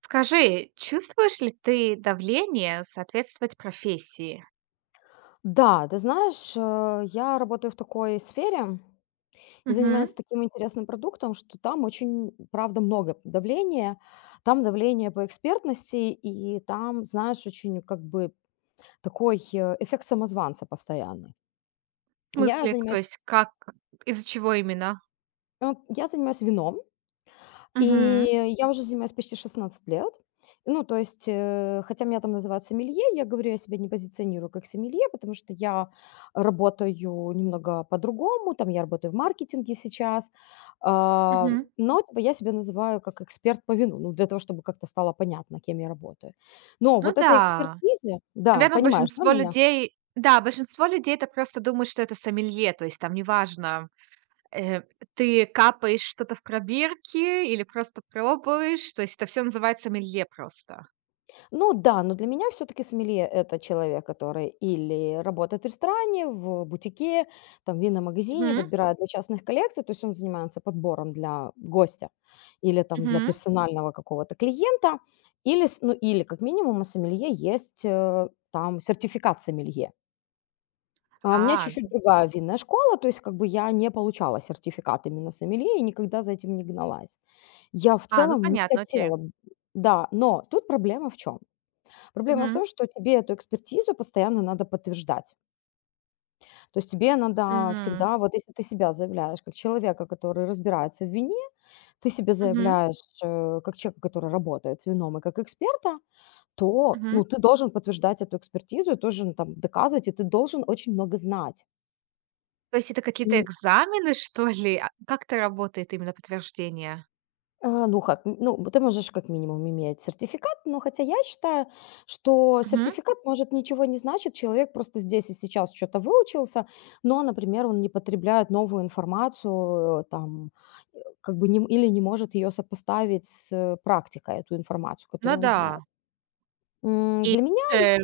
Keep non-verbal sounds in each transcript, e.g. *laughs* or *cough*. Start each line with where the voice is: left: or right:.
right: Скажи, чувствуешь ли ты давление соответствовать профессии?
left: Да, ты знаешь, я работаю в такой сфере и
right: Мгм.
left: занимаюсь таким интересным продуктом, что там очень, правда, много давления. Там давление по экспертности, и там, знаешь, очень как бы такой эффект самозванца постоянный.
right: В
left: Я
right: смысле, к то
left: занимаюсь,
right: есть как, из-за чего именно?
left: я занимаюсь вином.
right: Мгм.
left: И я уже занимаюсь почти 16 лет. Ну, то есть, хотя меня там называют сомелье, я говорю, я себя не позиционирую как сомелье, потому что я работаю немного по-другому, там я работаю в маркетинге сейчас,
right: Мгм.
left: но типа, я себя называю как эксперт по вину, ну, для того, чтобы как-то стало понятно, кем я работаю. Но
right: Ну
left: вот этой
right: да.
left: экспертизе, да,
right: Наверное,
left: понимаешь, да,
right: большинство
left: меня?
right: людей, да, большинство людей это просто думают, что это сомелье, то есть там неважно, э, ты капаешь что-то в пробирке или просто пробуешь, то есть это все называется сомелье просто.
left: Ну да, но для меня все-таки сомелье — это человек, который или работает в ресторане, в бутике, там, в винном магазине,
right: Мгм.
left: подбирает для частных коллекций, то есть он занимается подбором для гостя или там для
right: Мгм.
left: персонального какого-то клиента, или, ну, или как минимум у сомелье есть там сертификат сомелье. А у меня
right: А,
left: чуть-чуть другая винная школа, то есть как бы я не получала сертификат именно сомелье и никогда за этим не гналась. Я в
right: ну
left: целом не
right: понятно, окей.
left: хотела, да, но тут проблема в чем? Проблема в
right: Мгм.
left: том, что тебе эту экспертизу постоянно надо подтверждать. То есть тебе надо
right: М.
left: всегда, вот если ты себя заявляешь как человека, который разбирается в вине, ты себя
right: Мгм.
left: заявляешь как человека, который работает с вином и как эксперта, то
right: Мгм.
left: ну, ты должен подтверждать эту экспертизу, и тоже ну, там, доказывать, и ты должен очень много знать.
right: То есть это какие-то
left: И
right: экзамены, что ли? А как это работает именно подтверждение?
left: Ну как, н ну, ты можешь как минимум иметь сертификат, но хотя я считаю, что
right: Мгм.
left: сертификат может ничего не значит. Человек просто здесь и сейчас что то выучился, но, например, он не потребляет новую информацию, там, как бы не м или не может ее сопоставить с практикой, эту информацию,
right: Ну
left: которую он знает.
right: да. И
left: Для меня.
right: тоже.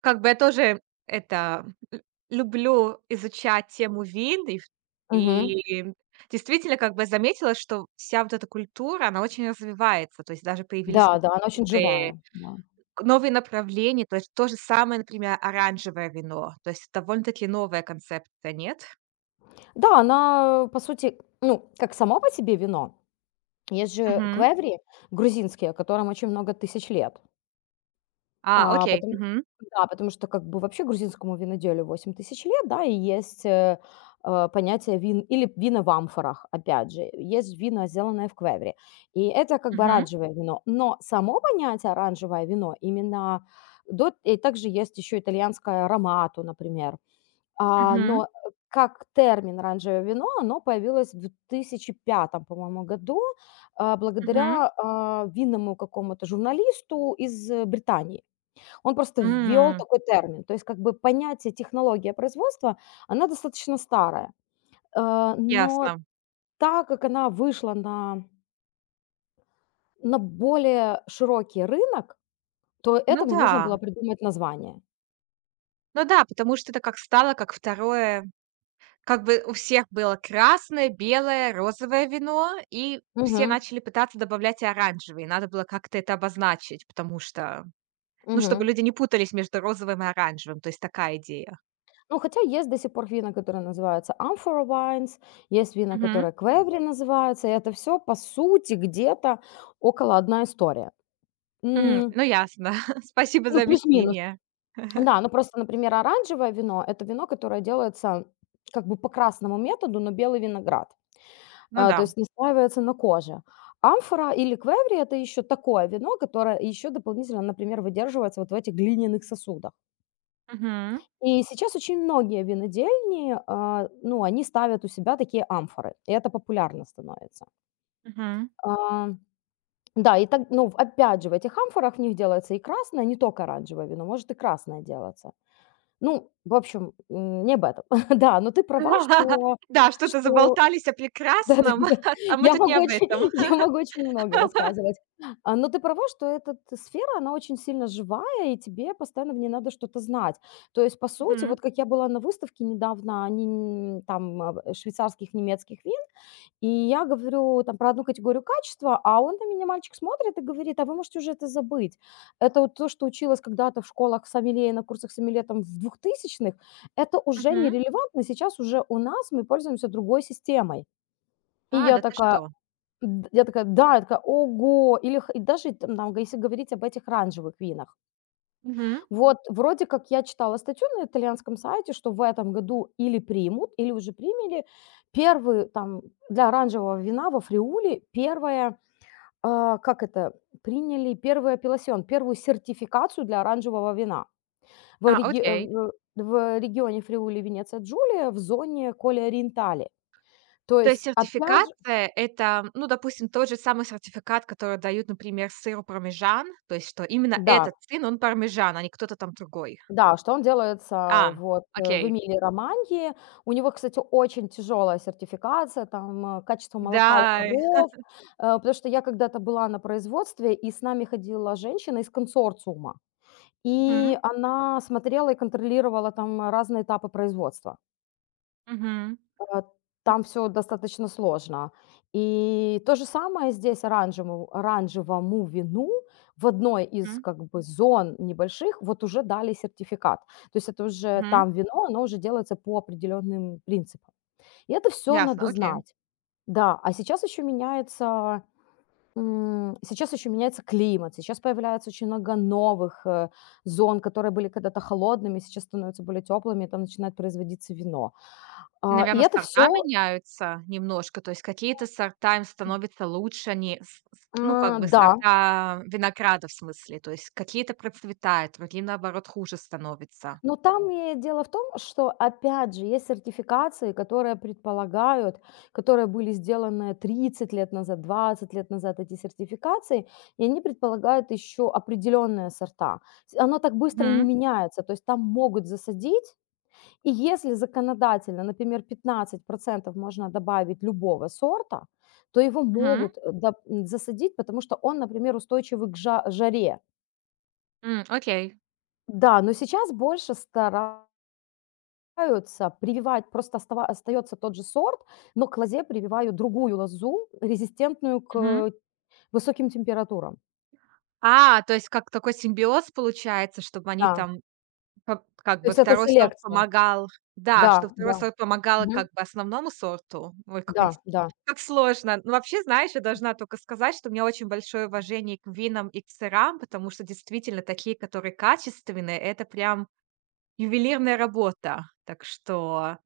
right: Как бы я тоже это лю люблю изучать тему вин, и в
left: Мгм.
right: и действительно, как бы я заметила, что вся вот эта культура, она очень развивается. То есть даже появились
left: Да, да, она
right: какие-то
left: очень
right: новые
left: живая, да.
right: новые направления. То есть то же самое, например, оранжевое вино. То есть довольно-таки новая концепция, нет?
left: Да, она, по сути, ну, как само по себе вино, есть же
right: Мгм.
left: квеври грузинские, которым очень много тысяч лет.
right: А, окей.
left: Потом
right: Мгм.
left: да, потому что как бы вообще грузинскому виноделю 8000 лет, да, и есть, понятие вин или вина в амфорах, опять же. Есть вино сделанное в квевре, и это как бы
right: Мгм.
left: оранжевое вино. Но само понятие оранжевое вино именно до и также есть еще итальянское ромато, например. А,
right: Мгм.
left: но, э, как термин "оранжевое вино" оно появилось в 2005 по-моему, году,
right: Мгм.
left: благодаря, винному какому-то журналисту из Британии. Он просто ввёл
right: М,
left: такой термин. То есть как бы понятие технология производства, она достаточно старая. Но
right: ясно.
left: так как она вышла на более широкий рынок, то
right: Ну
left: этому нужно было
right: да.
left: придумать название.
right: Ну да, потому что это как стало, как второе, как бы у всех было красное, белое, розовое вино, и все
left: Мгм,
right: начали пытаться добавлять и оранжевый. Надо было как-то это обозначить, потому что, ну, чтобы
left: мгм.
right: люди не путались между розовым и оранжевым. То есть такая идея.
left: Ну, хотя есть до сих пор вина, которые называются amphora wines, есть вина,
right: Мгм.
left: которые квеври называются, и это всё, по сути, где-то около одна история.
right: М,
left: М,
right: ну ясно. *laughs* Спасибо
left: ну,
right: за
left: плюс-минус.
right: объяснение.
left: Да, ну просто, например, оранжевое вино — это вино, которое делается как бы по красному методу, но белый виноград,
right: Ну да.
left: то есть настаивается на коже. Амфора или квеври — это еще такое вино, которое еще дополнительно, например, выдерживается вот в этих глиняных сосудах.
right: Мгм.
left: И сейчас очень многие винодельни, ну, они ставят у себя такие амфоры, и это популярно становится.
right: Мгм.
left: А, да, и так, ну, опять же, в этих амфорах в них делается и красное, не только оранжевое вино, может и красное делаться. Ну, в общем, не об этом. *laughs* Да, но ты права,
right: *laughs*
left: что
right: Да, что-то
left: что
right: заболтались о
left: *laughs*
right: прекрасном,
left: да-да-да,
right: *laughs* а мы
left: я
right: тут не
left: могу
right: об
left: очень
right: этом.
left: *laughs* я могу очень много
right: *laughs*
left: рассказывать. Но ты права, что эта т сфера, она очень сильно живая, и тебе постоянно в ней надо что-то знать. То есть, по сути,
right: Мгм.
left: вот как я была на выставке недавно, они, там, швейцарских, немецких вин, и я говорю там про одну категорию качества, а он на меня, мальчик, смотрит и говорит: "А вы можете уже это забыть. Это вот то, что училось когда-то в школах сомелье и на курсах сомелье там в двухтысячных, это уже
right: Мгм.
left: нерелевантно. Сейчас уже у нас мы пользуемся другой системой". И
right: А,
left: я
right: да ты
left: такая
right: что?
left: д я такая: "Да". Я такая: "Ого!" Или х и даже там, если говорить об этих оранжевых винах.
right: Мгм.
left: Вот вроде как я читала статью на итальянском сайте, что в этом году или примут, или уже приняли первый там для оранжевого вина во Фриуле первое, как это, приняли первый апелласьон, первую сертификацию для оранжевого вина. В
right: А,
left: реги э,
right: окей.
left: в в регионе Фриули-Венеция-Джулия в зоне Коlle Ориентали. То
right: То есть
left: есть опять же
right: сертификация — это, ну, допустим, тот же самый сертификат, который дают, например, сыру пармезан, то есть что именно
left: да.
right: этот сын, он пармезан, а не кто-то там другой.
left: Да, что он
right: А,
left: делается вот, в
right: окей.
left: Эмилии-Романьи. У него, кстати, очень тяжелая сертификация, там, качество молока у
right: Да.
left: коров. Потому что я когда-то была на производстве, и с нами ходила женщина из консорциума,
right: Мгм,
left: и она смотрела и контролировала там разные этапы производства,
right: мгм,
left: а,
right: м,
left: там все достаточно сложно. И то же самое здесь оранжевому вину в одной из,
right: мгм,
left: как бы, зон небольших вот уже дали сертификат. То есть это уже
right: мгм.
left: там вино, оно уже делается по определенным принципам. И это все
right: Ясно,
left: надо
right: окей.
left: знать. Да, сейчас еще меняется климат, сейчас появляется очень много новых, зон, которые были когда-то холодными, сейчас становятся более теплыми, и там начинает производиться вино. И
right: Наверное,
left: это
right: сорта
left: все.
right: меняются немножко, то есть какие-то сорта им становятся лучше, они с ну, как бы
left: Да,
right: сорта винограда, в смысле, то есть какие-то процветают, другие, наоборот, хуже становятся.
left: но там и дело в том, что, опять же, есть сертификации, которые предполагают, которые были сделаны 30 лет назад, 20 лет назад, эти сертификации, и они предполагают еще определенные сорта. Оно так быстро не
right: Мгм,
left: меняется, то есть там могут засадить, и если законодательно, например, 15% можно добавить любого сорта, то его
right: мгм,
left: могут засадить, потому что он, например, устойчивый к жаре.
right: м, окей.
left: Да, но сейчас больше стара Аются, прививают, просто остава остается тот же сорт, но к лозе прививают другую лозу, резистентную
right: Мгм.
left: к высоким температурам.
right: А, то есть как такой симбиоз получается, чтобы они
left: Да,
right: там как
left: то
right: бы
left: есть это
right: второй сорт
left: селекция.
right: помогал, да,
left: Да,
right: чтобы второй
left: да,
right: сорт помогал
left: мгм,
right: как бы основному сорту. Ой,
left: да, да,
right: как сложно. Ну, вообще, знаешь, я должна только сказать, что у меня очень большое уважение к винам и к сырам, потому что действительно такие, которые качественные — это прям ювелирная работа. Так что.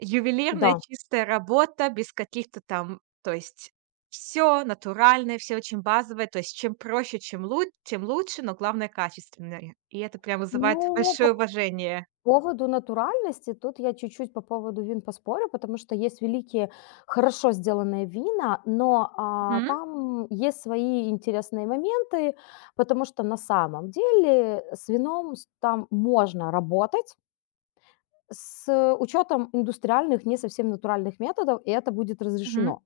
right: Ювелирная
left: да.
right: чистая работа, без каких-то там, то есть все натуральное, все очень базовое. То есть чем проще, чем лу тем лучше, но главное качественное. И это прям вызывает
left: Ну,
right: большое
left: по
right: уважение.
left: поводу натуральности, тут я чуть-чуть по поводу вин поспорю, потому что есть великие, хорошо сделанные вина, но,
right: Мгм,
left: там есть свои интересные моменты, потому что на самом деле с вином с там можно работать. С учетом индустриальных, не совсем натуральных методов, и это будет
right: мгм.
left: разрешено.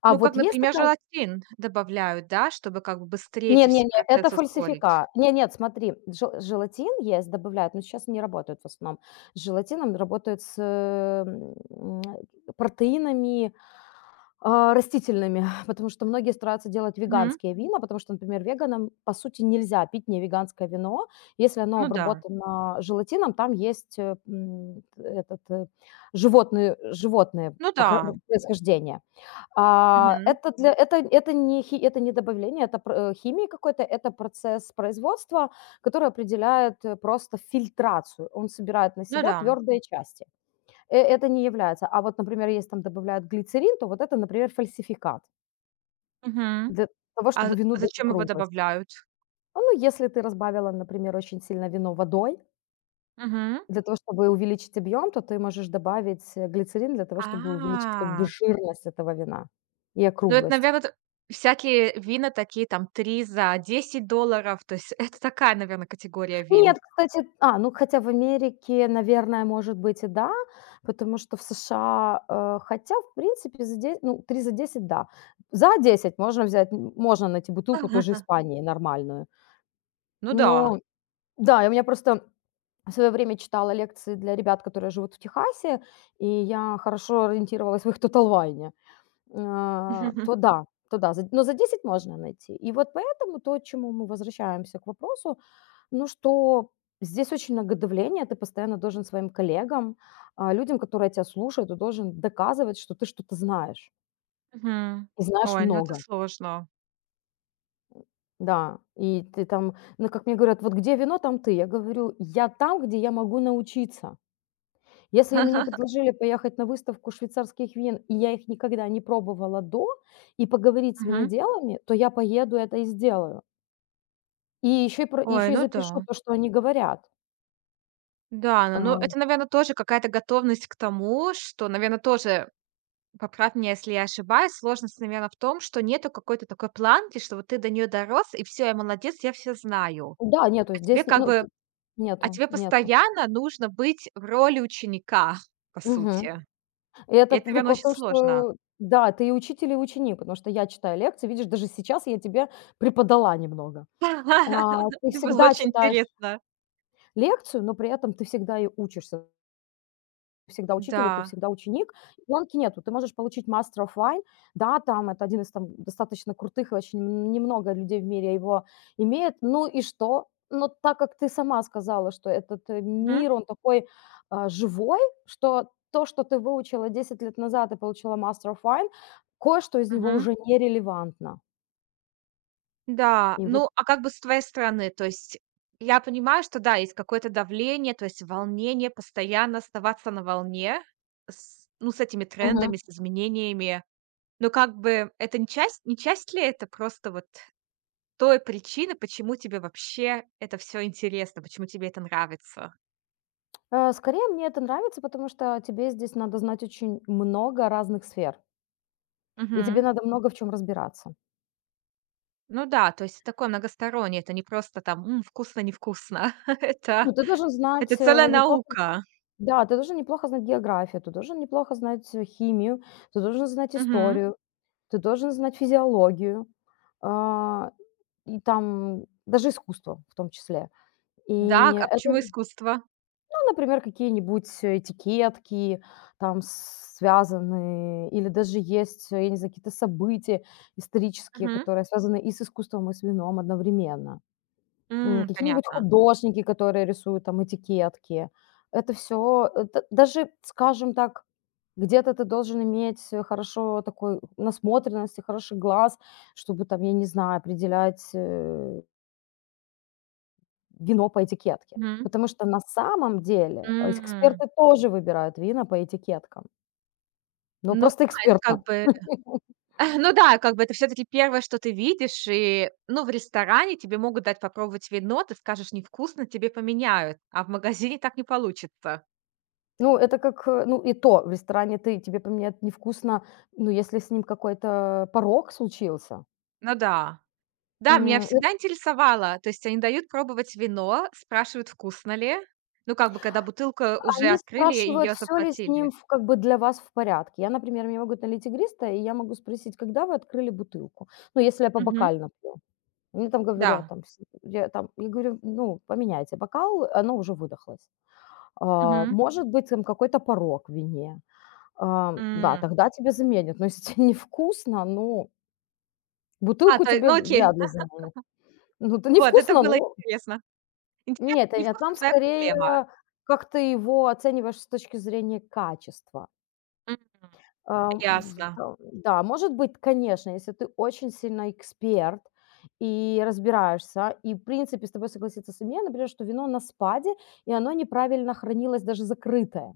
left: А
right: Ну, как,
left: вот есть
right: например,
left: такая
right: желатин добавляют, да, чтобы как бы быстрее
left: не,
right: эти
left: не,
right: все
left: не, это
right: процессы ускорить.
left: фальсифика, не, нет, смотри, же желатин есть, добавляют, но сейчас не работают в основном. С желатином работают с, м, протеинами, растительными, *laughs* потому что многие стараются делать
right: Мгм.
left: веганские вина, потому что, например, веганам, по сути, нельзя пить не веганское вино. Если оно
right: Ну да.
left: обработано желатином, там есть, этот, животные животное
right: Ну
left: похо
right: да.
left: происхождение.
right: Мгм.
left: Это для это не хи это не добавление, это химии какой-то, это процесс производства, который определяет, просто фильтрацию. Он собирает на
right: Ну
left: себя
right: да.
left: твердые части. Это не является. А вот, например, если там добавляют глицерин, то вот это, например, фальсификат
right: Мгм.
left: для того,
right: А
left: чтобы
right: з
left: вину
right: а
left: дать
right: зачем его
left: округлость.
right: добавляют?
left: Ну, если ты разбавила, например, очень сильно вино водой
right: Мгм.
left: для того, чтобы увеличить объем, то ты можешь добавить, глицерин для того, чтобы увеличить как бы
right: А.
left: жирность этого вина и
right: Ну, это,
left: округлость.
right: наверное, всякие вина такие там 3 за 10 долларов. То есть *laughs* это такая, наверное, категория вин.
left: Нет, кстати, ну хотя в Америке, наверное, может быть и да, потому что в США, хотя в принципе за десять, ну 3 за 10, да. За 10 можно взять, можно найти бутылку тоже
right: *laughs*
left: Испании нормальную.
right: Ну да.
left: Но да, я у меня просто в свое время читала лекции для ребят, которые живут в Техасе, и я хорошо ориентировалась в их тоталвайне.
right: *laughs*
left: То да, за 10 можно найти. И вот поэтому то, чему мы возвращаемся к вопросу, ну, что здесь очень много давления, ты постоянно должен своим коллегам, людям, которые тебя слушают, ты должен доказывать, что ты что-то знаешь
right: Мгм.
left: и знаешь
right: Ой, ну это
left: много.
right: сложно.
left: Да, и ты там, ну, как мне говорят: "Вот где вино, там ты". Я говорю: "Я там, где я могу научиться". Если мне
right: *laughs*
left: предложили поехать на выставку швейцарских вин, и я их никогда не пробовала до, и поговорить с
right: Мгм.
left: виноделами, то я поеду это и сделаю. И
right: Ой,
left: еще и
right: ну да.
left: запишу то, что они говорят.
right: Да,
left: А,
right: ну это, наверное, тоже какая-то готовность к тому, что, наверное, тоже, поправь меня, если я ошибаюсь, сложность, наверное, в том, что нету какой-то такой планки, что вот ты до нее дорос, и все, я молодец, я все знаю.
left: да, нету,
right: А тебе
left: здесь не
right: как
left: ну,
right: бы
left: т
right: А
left: нету,
right: тебе
left: нету.
right: постоянно нужно быть в роли ученика, по
left: Мгм.
right: сути.
left: И
right: И
left: это
right: это, наверно,
left: прикол в
right: очень
left: том,
right: сложно.
left: что да, ты и учитель, и ученик, потому что я читаю лекции, видишь, даже сейчас я тебе преподала немного. А,
right: *laughs*
left: ты
right: Было
left: всегда
right: очень
left: читаешь
right: интересно.
left: лекцию, но при этом ты всегда и учишься. Всегда учитель, и ты
right: Да.
left: всегда ученик. Гонки нету. Ты можешь получить Master of Wine. Да, там это один из там достаточно крутых, и очень н немного людей в мире его имеет. Ну и что? Но так как ты сама сказала, что этот,
right: Мгм.
left: мир, он такой, живой, что то, что ты выучила 10 лет назад и получила Master of Wine, кое-что из него
right: Мгм.
left: уже нерелевантно.
right: Да.
left: И вот.
right: Ну, а как бы с твоей стороны? То есть я понимаю, что да, есть какое-то давление, то есть волнение, постоянно оставаться на волне с ну, с этими трендами,
left: Мгм.
right: с изменениями. Но как бы это не часть ли это просто вот той причины, почему тебе вообще это все интересно, почему тебе это нравится?
left: Скорее мне это нравится, потому что тебе здесь надо знать очень много разных сфер, и тебе
right: Мгм.
left: надо много в чем разбираться.
right: Ну да, то есть такое многостороннее, это не просто там: "М, вкусно, невкусно". *laughs*
left: Ну,
right: Это
left: ты должен знать,
right: это
left: э,
right: целая
left: неплохо
right: наука.
left: да, ты должен неплохо знать географию, ты должен неплохо знать, химию, ты должен знать
right: Мгм.
left: историю, ты должен знать физиологию, а, и там даже искусство в том числе.
right: Да,
left: И
right: а почему
left: это,
right: искусство?
left: ну, например, какие-нибудь этикетки, там связанные или даже есть, я не знаю, какие-то события исторические,
right: Мгм.
left: которые связаны и с искусством, и с вином одновременно.
right: М,
left: Какие-нибудь
right: понятно.
left: художники, которые рисуют там этикетки. Это все, даже, скажем так, где-то ты должен иметь, хорошо такой насмотренность и хороший глаз, чтобы там, я не знаю, определять, вино по этикетке.
right: Мгм.
left: Потому что на самом деле,
right: М.
left: эксперты тоже выбирают вина по этикеткам, но
right: Ну
left: просто
right: да, это
left: экспертно.
right: как бы *laughs* ну да, как бы это все таки первое, что ты видишь, и, ну, в ресторане тебе могут дать попробовать вино, ты скажешь: "Невкусно", тебе поменяют, а в магазине так не получится.
left: Ну, это как, ну, и то в ресторане ты тебе поменяют невкусно, ну, если с ним какой-то порог случился.
right: Ну да. Да, меня всегда интересовало. То есть они дают пробовать вино, спрашивают, вкусно ли. Ну, как бы, когда бутылку уже
left: Они
right: открыли и
left: спрашивают,
right: ее
left: все ли с ним
right: заплатили.
left: в как бы для вас в порядке. Я, например, мне могут налить игристое, и я могу спросить: "Когда вы открыли бутылку?" Ну, если я по
right: Мгм.
left: бокально пью. Мне там говорят,
right: Да.
left: там, с я там я говорю: "Ну, поменяйте бокал". Оно уже выдохлось.
right: Мгм.
left: Может быть, там какой-то порог в вине. Да,
right: М.
left: тогда тебе заменят. Но если *laughs* те невкусно, ну,
right: А,
left: бутылку
right: то е
left: тебе
right: ну окей.
left: вряд ли заменят. Ну, это
right: Вот, это
left: невкусно,
right: было
left: ну
right: интересно. Интересно,
left: нет, а я
right: невкусно —
left: там
right: твоя
left: скорее,
right: проблема.
left: как ты его оцениваешь с точки зрения качества.
right: М,
left: Ам, в
right: ясно.
left: да, да, может быть, конечно, если ты очень сильно эксперт и разбираешься, и, в принципе, с тобой согласится семья, например, что вино на спаде, и оно неправильно хранилось, даже закрытое.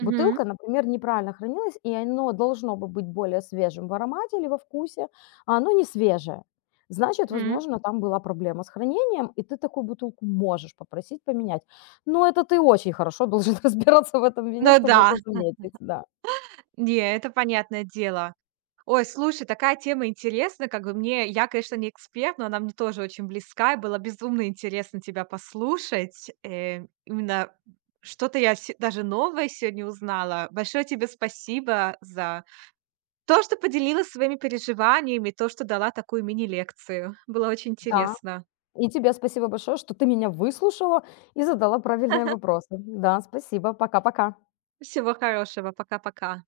right: Мгм.
left: Бутылка, например, неправильно хранилась, и оно должно бы быть более свежим в аромате или во вкусе, а оно не свежее. Значит,
right: Мгм.
left: возможно, там была проблема с хранением, и ты такую бутылку можешь попросить поменять. Но это ты очень хорошо должен *laughs* разбираться в этом вине,
right: Ну
left: чтобы
right: да.
left: это заметить, да.
right: Не, это понятное дело. Ой, слушай, такая тема интересна. Как бы мне, я, конечно, не эксперт, но она мне тоже очень близка, и было безумно интересно тебя послушать. Именно даже новое сегодня узнала. Большое тебе спасибо за то, что поделилась своими переживаниями, то, что дала такую мини-лекцию. Было очень
left: Да.
right: интересно.
left: И тебе спасибо большое, что ты меня выслушала и задала правильные
right: *laughs*
left: вопросы. Да, спасибо. Пока-пока.
right: Всего хорошего. Пока-пока.